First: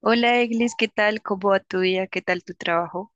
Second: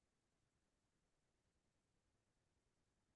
Hola, Eglis, ¿qué tal? ¿Cómo va tu día? ¿Qué tal tu trabajo?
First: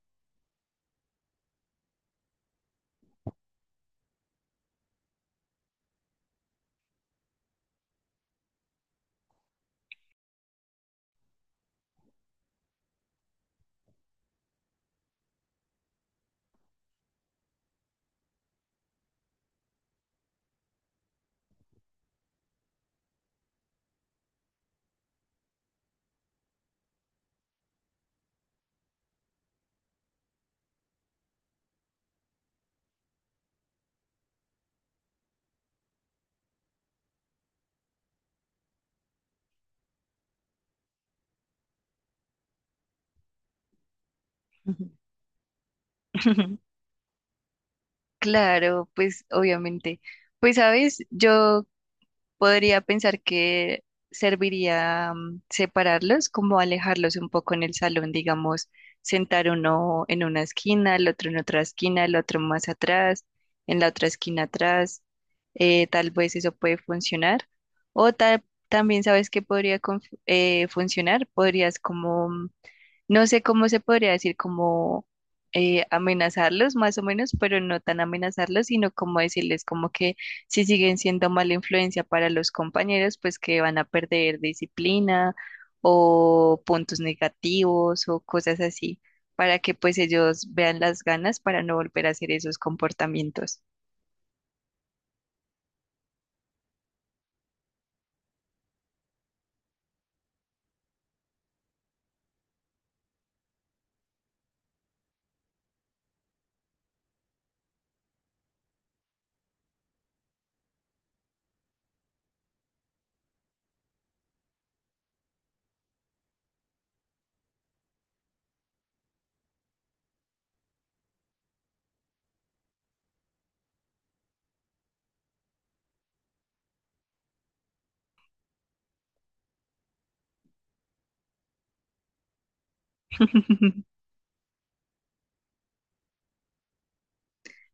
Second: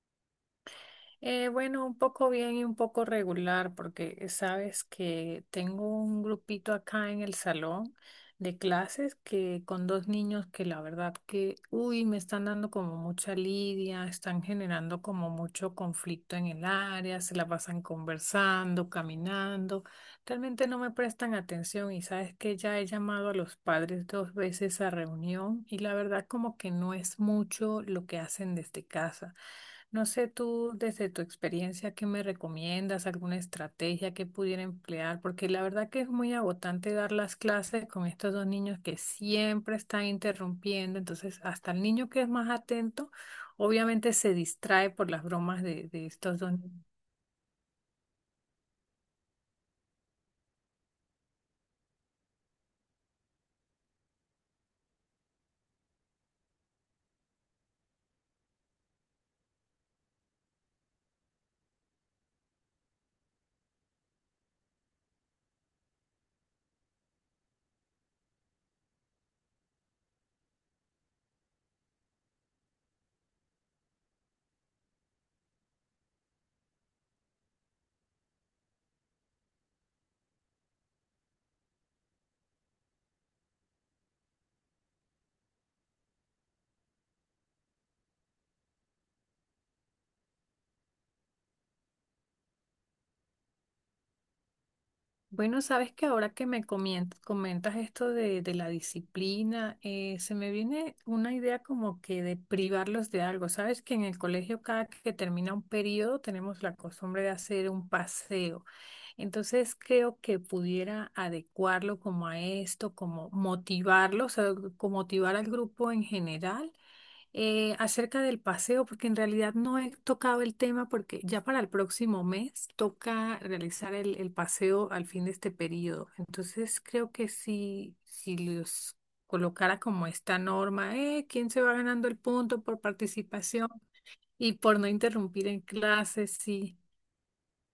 Bueno, un poco bien y un poco regular, porque sabes que tengo un grupito acá en el salón de clases que con dos niños que la verdad que, uy, me están dando como mucha lidia, están generando como mucho conflicto en el área, se la pasan conversando, caminando. Realmente no me prestan atención y sabes que ya he llamado a los padres dos veces a reunión y la verdad como que no es mucho lo que hacen desde casa. No sé tú desde tu experiencia qué me recomiendas, alguna estrategia que pudiera emplear, porque la verdad que es muy agotante dar las clases con estos dos niños que siempre están interrumpiendo, entonces hasta el niño que es más atento obviamente se Ujú. distrae por las bromas de estos dos niños. Claro, pues obviamente. Pues sabes, yo podría pensar que serviría separarlos, como alejarlos un poco en el salón, digamos, sentar uno en una esquina, el otro en otra esquina, el otro más atrás, en la otra esquina atrás. Tal vez eso puede funcionar. O tal, también sabes que podría funcionar, podrías como no sé cómo se podría decir, como amenazarlos más o menos, pero no tan amenazarlos, sino como decirles como que si siguen siendo mala influencia para los compañeros, pues que van a perder disciplina o puntos negativos o cosas así, para que pues ellos vean las ganas para no volver a hacer esos comportamientos. Bueno, sabes que ahora que me comentas esto de la disciplina, se me viene una idea como que de privarlos de algo. Sabes que en el colegio cada que termina un periodo tenemos la costumbre de hacer un paseo. Entonces creo que pudiera adecuarlo como a esto, como motivarlos, o sea, como motivar al grupo en general acerca del paseo, porque en realidad no he tocado el tema, porque ya para el próximo mes toca realizar el paseo al fin de este periodo. Entonces creo que si los colocara como esta norma, ¿quién se va ganando el punto por participación y por no interrumpir en clases? Sí.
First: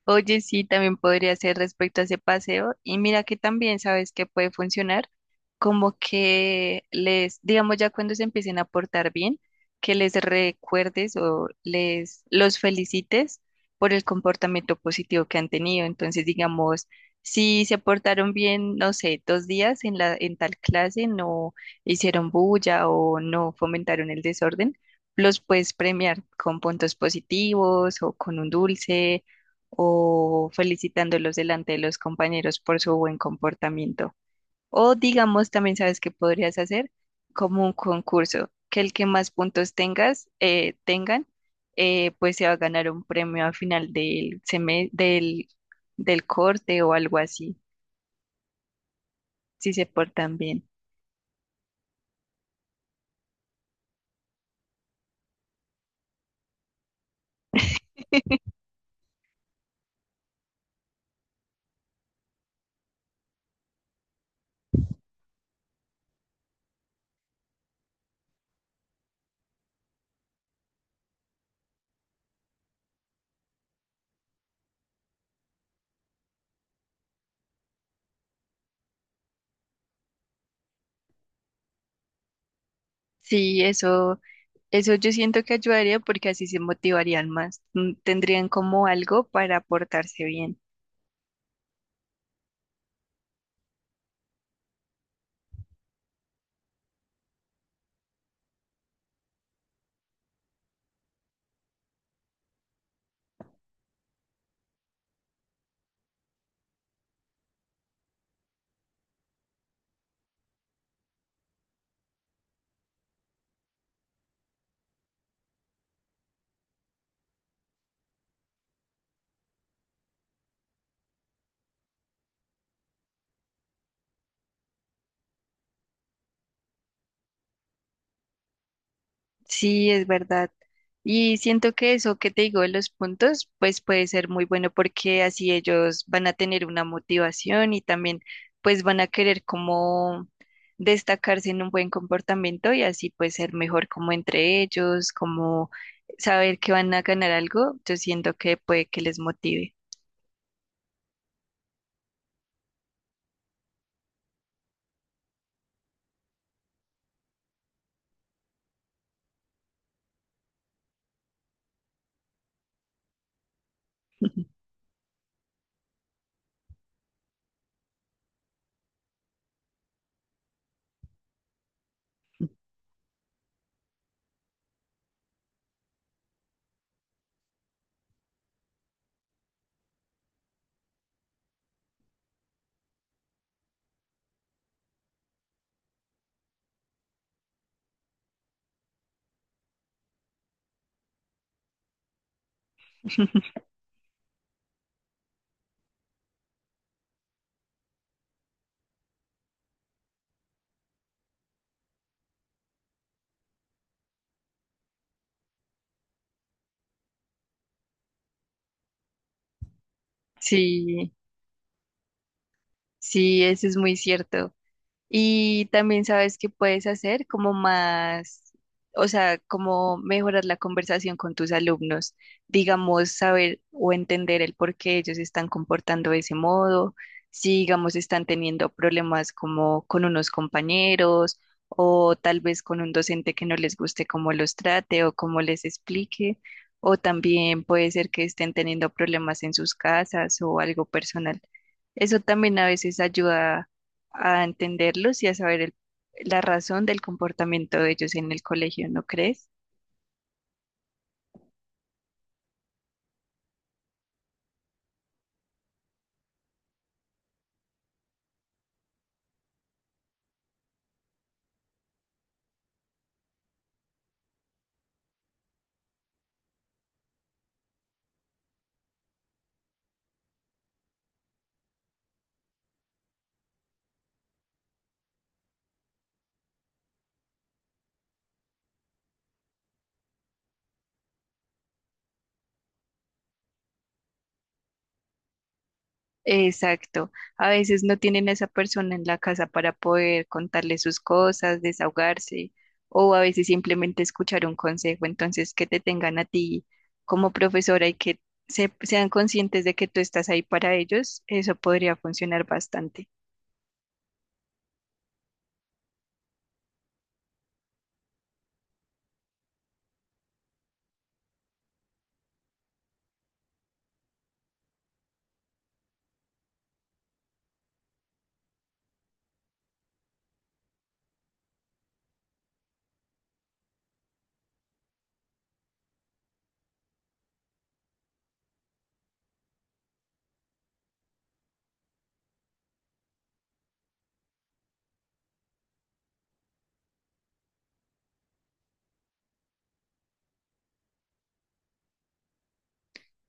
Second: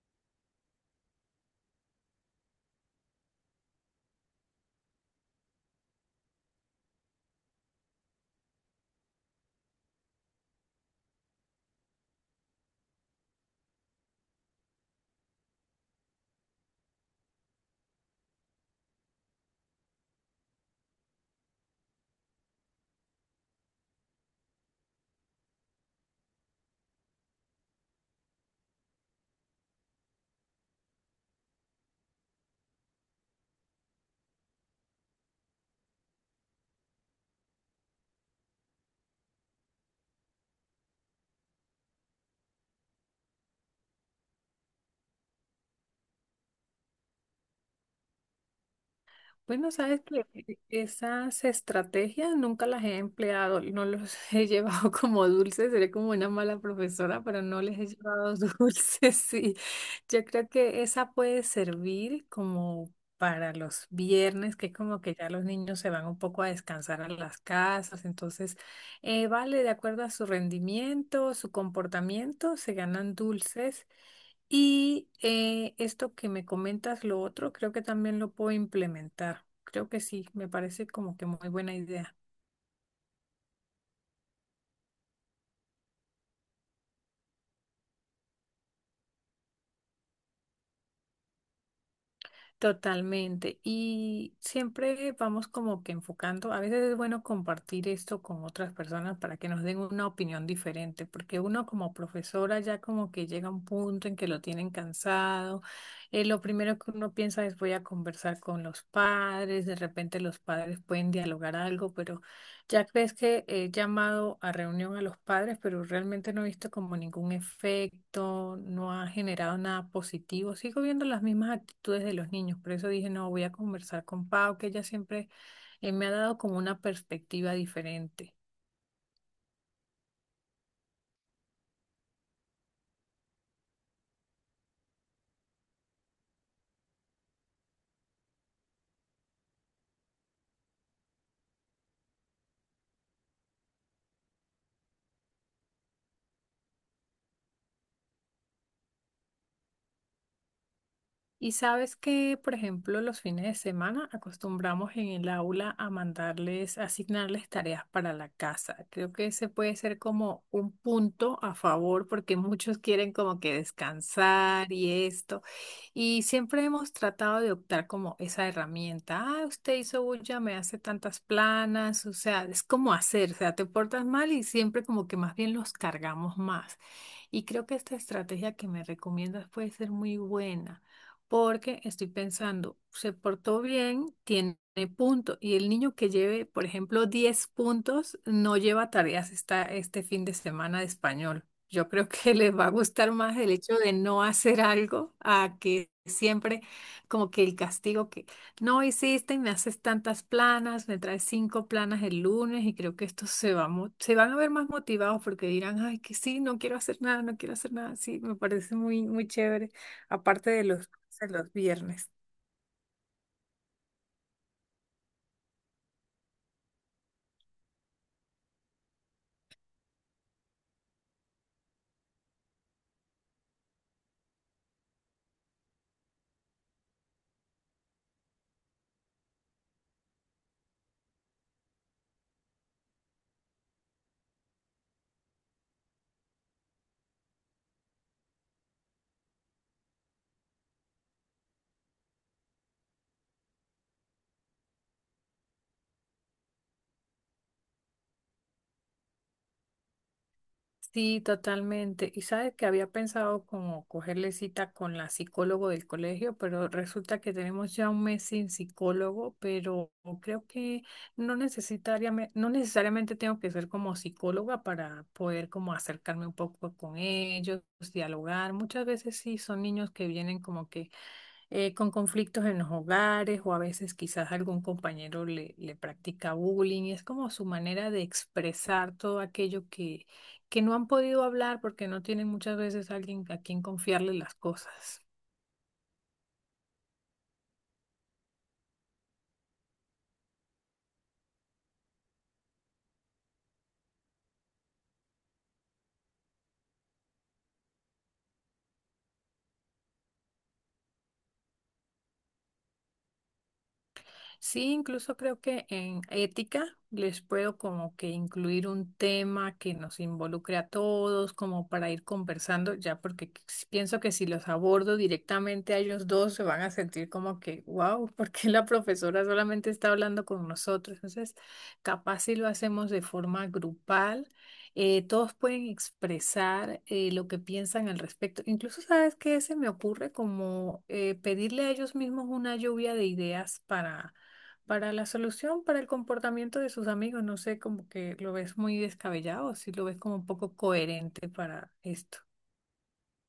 Oye, sí, también podría ser respecto a ese paseo. Y mira que también sabes que puede funcionar, como que les, digamos ya cuando se empiecen a portar bien, que les recuerdes o les los felicites por el comportamiento positivo que han tenido. Entonces, digamos, si se portaron bien, no sé, dos días en la, en tal clase, no hicieron bulla o no fomentaron el desorden, los puedes premiar con puntos positivos o con un dulce o felicitándolos delante de los compañeros por su buen comportamiento. O digamos, también sabes que podrías hacer como un concurso, que el que más puntos tengan, pues se va a ganar un premio al final del corte o algo así, Bueno, si se sabes que portan bien. esas estrategias nunca las he empleado, no los he llevado como dulces, seré como una mala profesora, pero no les he llevado dulces, sí. Yo creo que esa puede servir como para los viernes, que como que ya los niños se van un poco a descansar a las casas, entonces, vale, de acuerdo a su rendimiento, su comportamiento, se ganan dulces. Y esto que me comentas, lo otro, creo que también lo puedo implementar. Creo que sí, me parece como que muy buena idea. Sí, eso yo siento que ayudaría porque así se motivarían más, tendrían como algo para portarse bien. Totalmente. Y siempre vamos como que enfocando, a veces es bueno compartir esto con otras personas para que nos den una opinión diferente, porque uno como profesora ya como que llega a un punto en que lo tienen cansado. Lo primero que uno piensa es voy a conversar con los padres, de repente los padres pueden dialogar algo, pero... Ya ves que he llamado a reunión a los padres, pero realmente no he visto como ningún efecto, no ha generado nada positivo. Sigo viendo las mismas actitudes de los niños, por eso dije, no, voy a conversar con Pau, que ella siempre me ha dado como una perspectiva diferente. Sí, es verdad. Y siento que eso que te digo de los puntos, pues puede ser muy bueno porque así ellos van a tener una motivación y también pues van a querer como destacarse en un buen comportamiento y así pues ser mejor como entre ellos, como saber que van a ganar algo, yo siento que puede que les motive. Y sabes que, por ejemplo, los fines de semana acostumbramos en el aula a mandarles, a asignarles tareas para la casa. Creo que ese puede ser como un punto a favor porque muchos quieren como que descansar y esto. Y siempre hemos tratado de optar como esa herramienta. Ah, usted hizo bulla, me hace tantas planas. O sea, es como hacer, o sea, te portas mal y siempre como que más bien los cargamos más. Y creo que esta estrategia que me recomiendas puede ser muy buena porque estoy pensando, se portó bien, tiene punto, y el niño que lleve, por ejemplo, 10 puntos, no lleva tareas este fin de semana de español. Yo creo que le va a gustar más el hecho de no hacer algo a que siempre como que el castigo que no hiciste, me haces tantas planas, me traes cinco planas el lunes y creo que estos se van a ver más motivados porque dirán, ay, que sí, no quiero hacer nada, no quiero hacer nada. Sí, me parece muy, muy chévere aparte de los, Sí, de los viernes. sí, eso es muy cierto. Y también sabes que puedes hacer como más, o sea, como mejorar la conversación con tus alumnos, digamos, saber o entender el por qué ellos se están comportando de ese modo, si, digamos, están teniendo problemas como con unos compañeros o tal vez con un docente que no les guste cómo los trate o cómo les explique, o también puede ser que estén teniendo problemas en sus casas o algo personal. Eso también a veces ayuda a entenderlos y a saber la razón del comportamiento de ellos en el colegio, ¿no crees? Sí, totalmente. Y sabes que había pensado como cogerle cita con la psicólogo del colegio, pero resulta que tenemos ya un mes sin psicólogo, pero creo que no necesariamente tengo que ser como psicóloga para poder como acercarme un poco con ellos, dialogar. Muchas veces sí son niños que vienen como que con conflictos en los hogares o a veces quizás algún compañero le practica bullying. Y es como su manera de expresar todo aquello que no han podido hablar porque no tienen muchas veces alguien a quien confiarle las cosas. Exacto. A veces no tienen a esa persona en la casa para poder contarle sus cosas, desahogarse, o a veces simplemente escuchar un consejo. Entonces, que te tengan a ti como profesora y que sean conscientes de que tú estás ahí para ellos, eso podría funcionar bastante. Sí, incluso creo que en ética les puedo como que incluir un tema que nos involucre a todos, como para ir conversando, ya porque pienso que si los abordo directamente a ellos dos se van a sentir como que, wow, ¿por qué la profesora solamente está hablando con nosotros? Entonces, capaz si lo hacemos de forma grupal, todos pueden expresar lo que piensan al respecto. Incluso, ¿sabes qué? Se me ocurre como pedirle a ellos mismos una lluvia de ideas para la solución, para el comportamiento de sus amigos, no sé, como que lo ves muy descabellado, si lo ves como un poco coherente para esto.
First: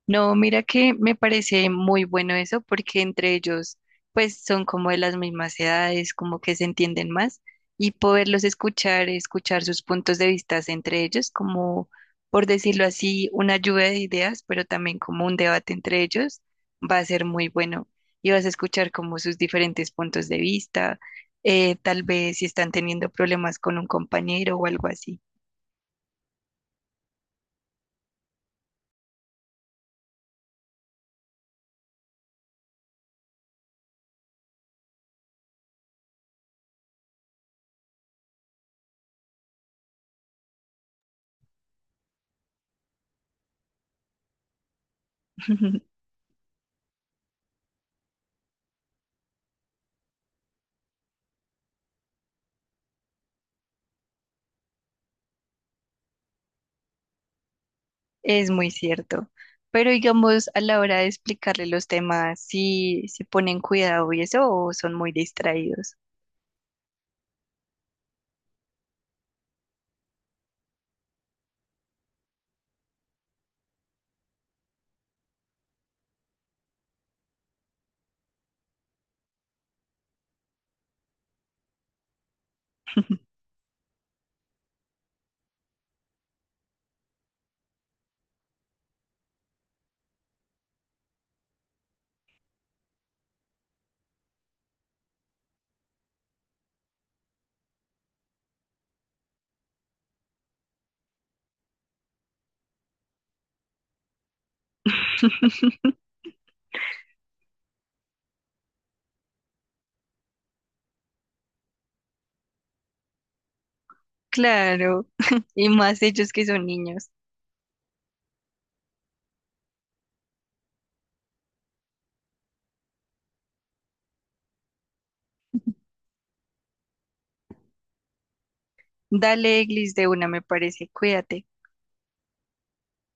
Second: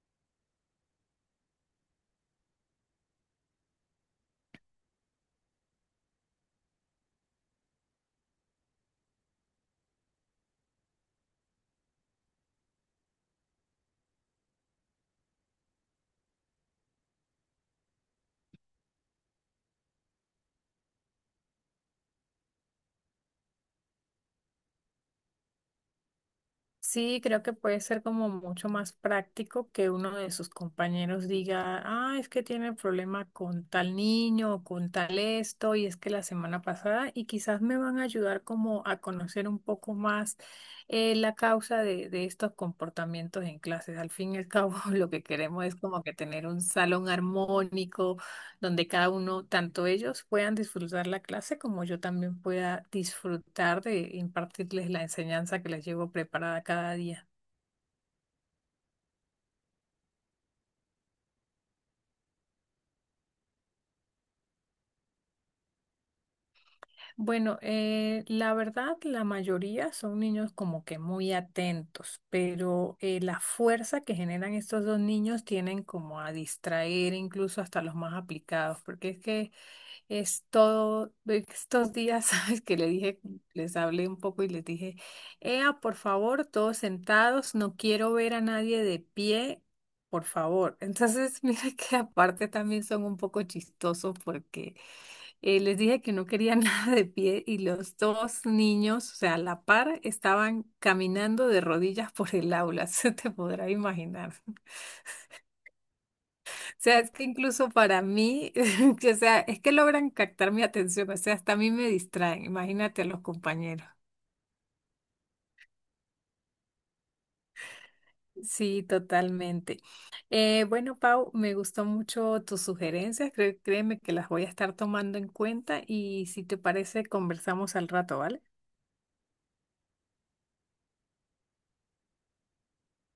No, mira que me parece muy bueno eso porque entre ellos pues son como de las mismas edades, como que se entienden más y poderlos escuchar, escuchar sus puntos de vista entre ellos, como por decirlo así, una lluvia de ideas, pero también como un debate entre ellos, va a ser muy bueno y vas a escuchar como sus diferentes puntos de vista, tal vez si están teniendo problemas con un compañero o algo así. Sí, creo que puede ser como mucho más práctico que uno de sus compañeros diga, ah, es que tiene problema con tal niño o con tal esto, y es que la semana pasada, y quizás me van a ayudar como a conocer un poco más la causa de estos comportamientos en clases. Al fin y al cabo, lo que queremos es como que tener un salón armónico donde cada uno, tanto ellos puedan disfrutar la clase como yo también pueda disfrutar de impartirles la enseñanza que les llevo preparada cada día. Es muy cierto. Pero digamos, a la hora de explicarle los temas, si se ponen cuidado y eso, o son muy distraídos. Bueno, la verdad, la mayoría son niños como que muy atentos, pero la fuerza que generan estos dos niños tienen como a distraer incluso hasta los más aplicados, porque es que es todo, estos días, sabes que le dije, les hablé un poco y les dije, ea, por favor, todos sentados, no quiero ver a nadie de pie, por favor. Entonces, mira que aparte también son un poco chistosos porque les dije que no quería nada de pie y los dos niños, o sea, a la par, estaban caminando de rodillas por el aula, se te podrá imaginar. O sea, es que incluso para mí, que, o sea, es que logran captar mi atención, o sea, hasta a mí me distraen, imagínate a los compañeros. Claro, y más ellos que son niños. Sí, totalmente. Bueno, Pau, me gustó mucho tus sugerencias, créeme que las voy a estar tomando en cuenta y si te parece, conversamos al rato, ¿vale? Dale, Eglis, de una, me parece, cuídate.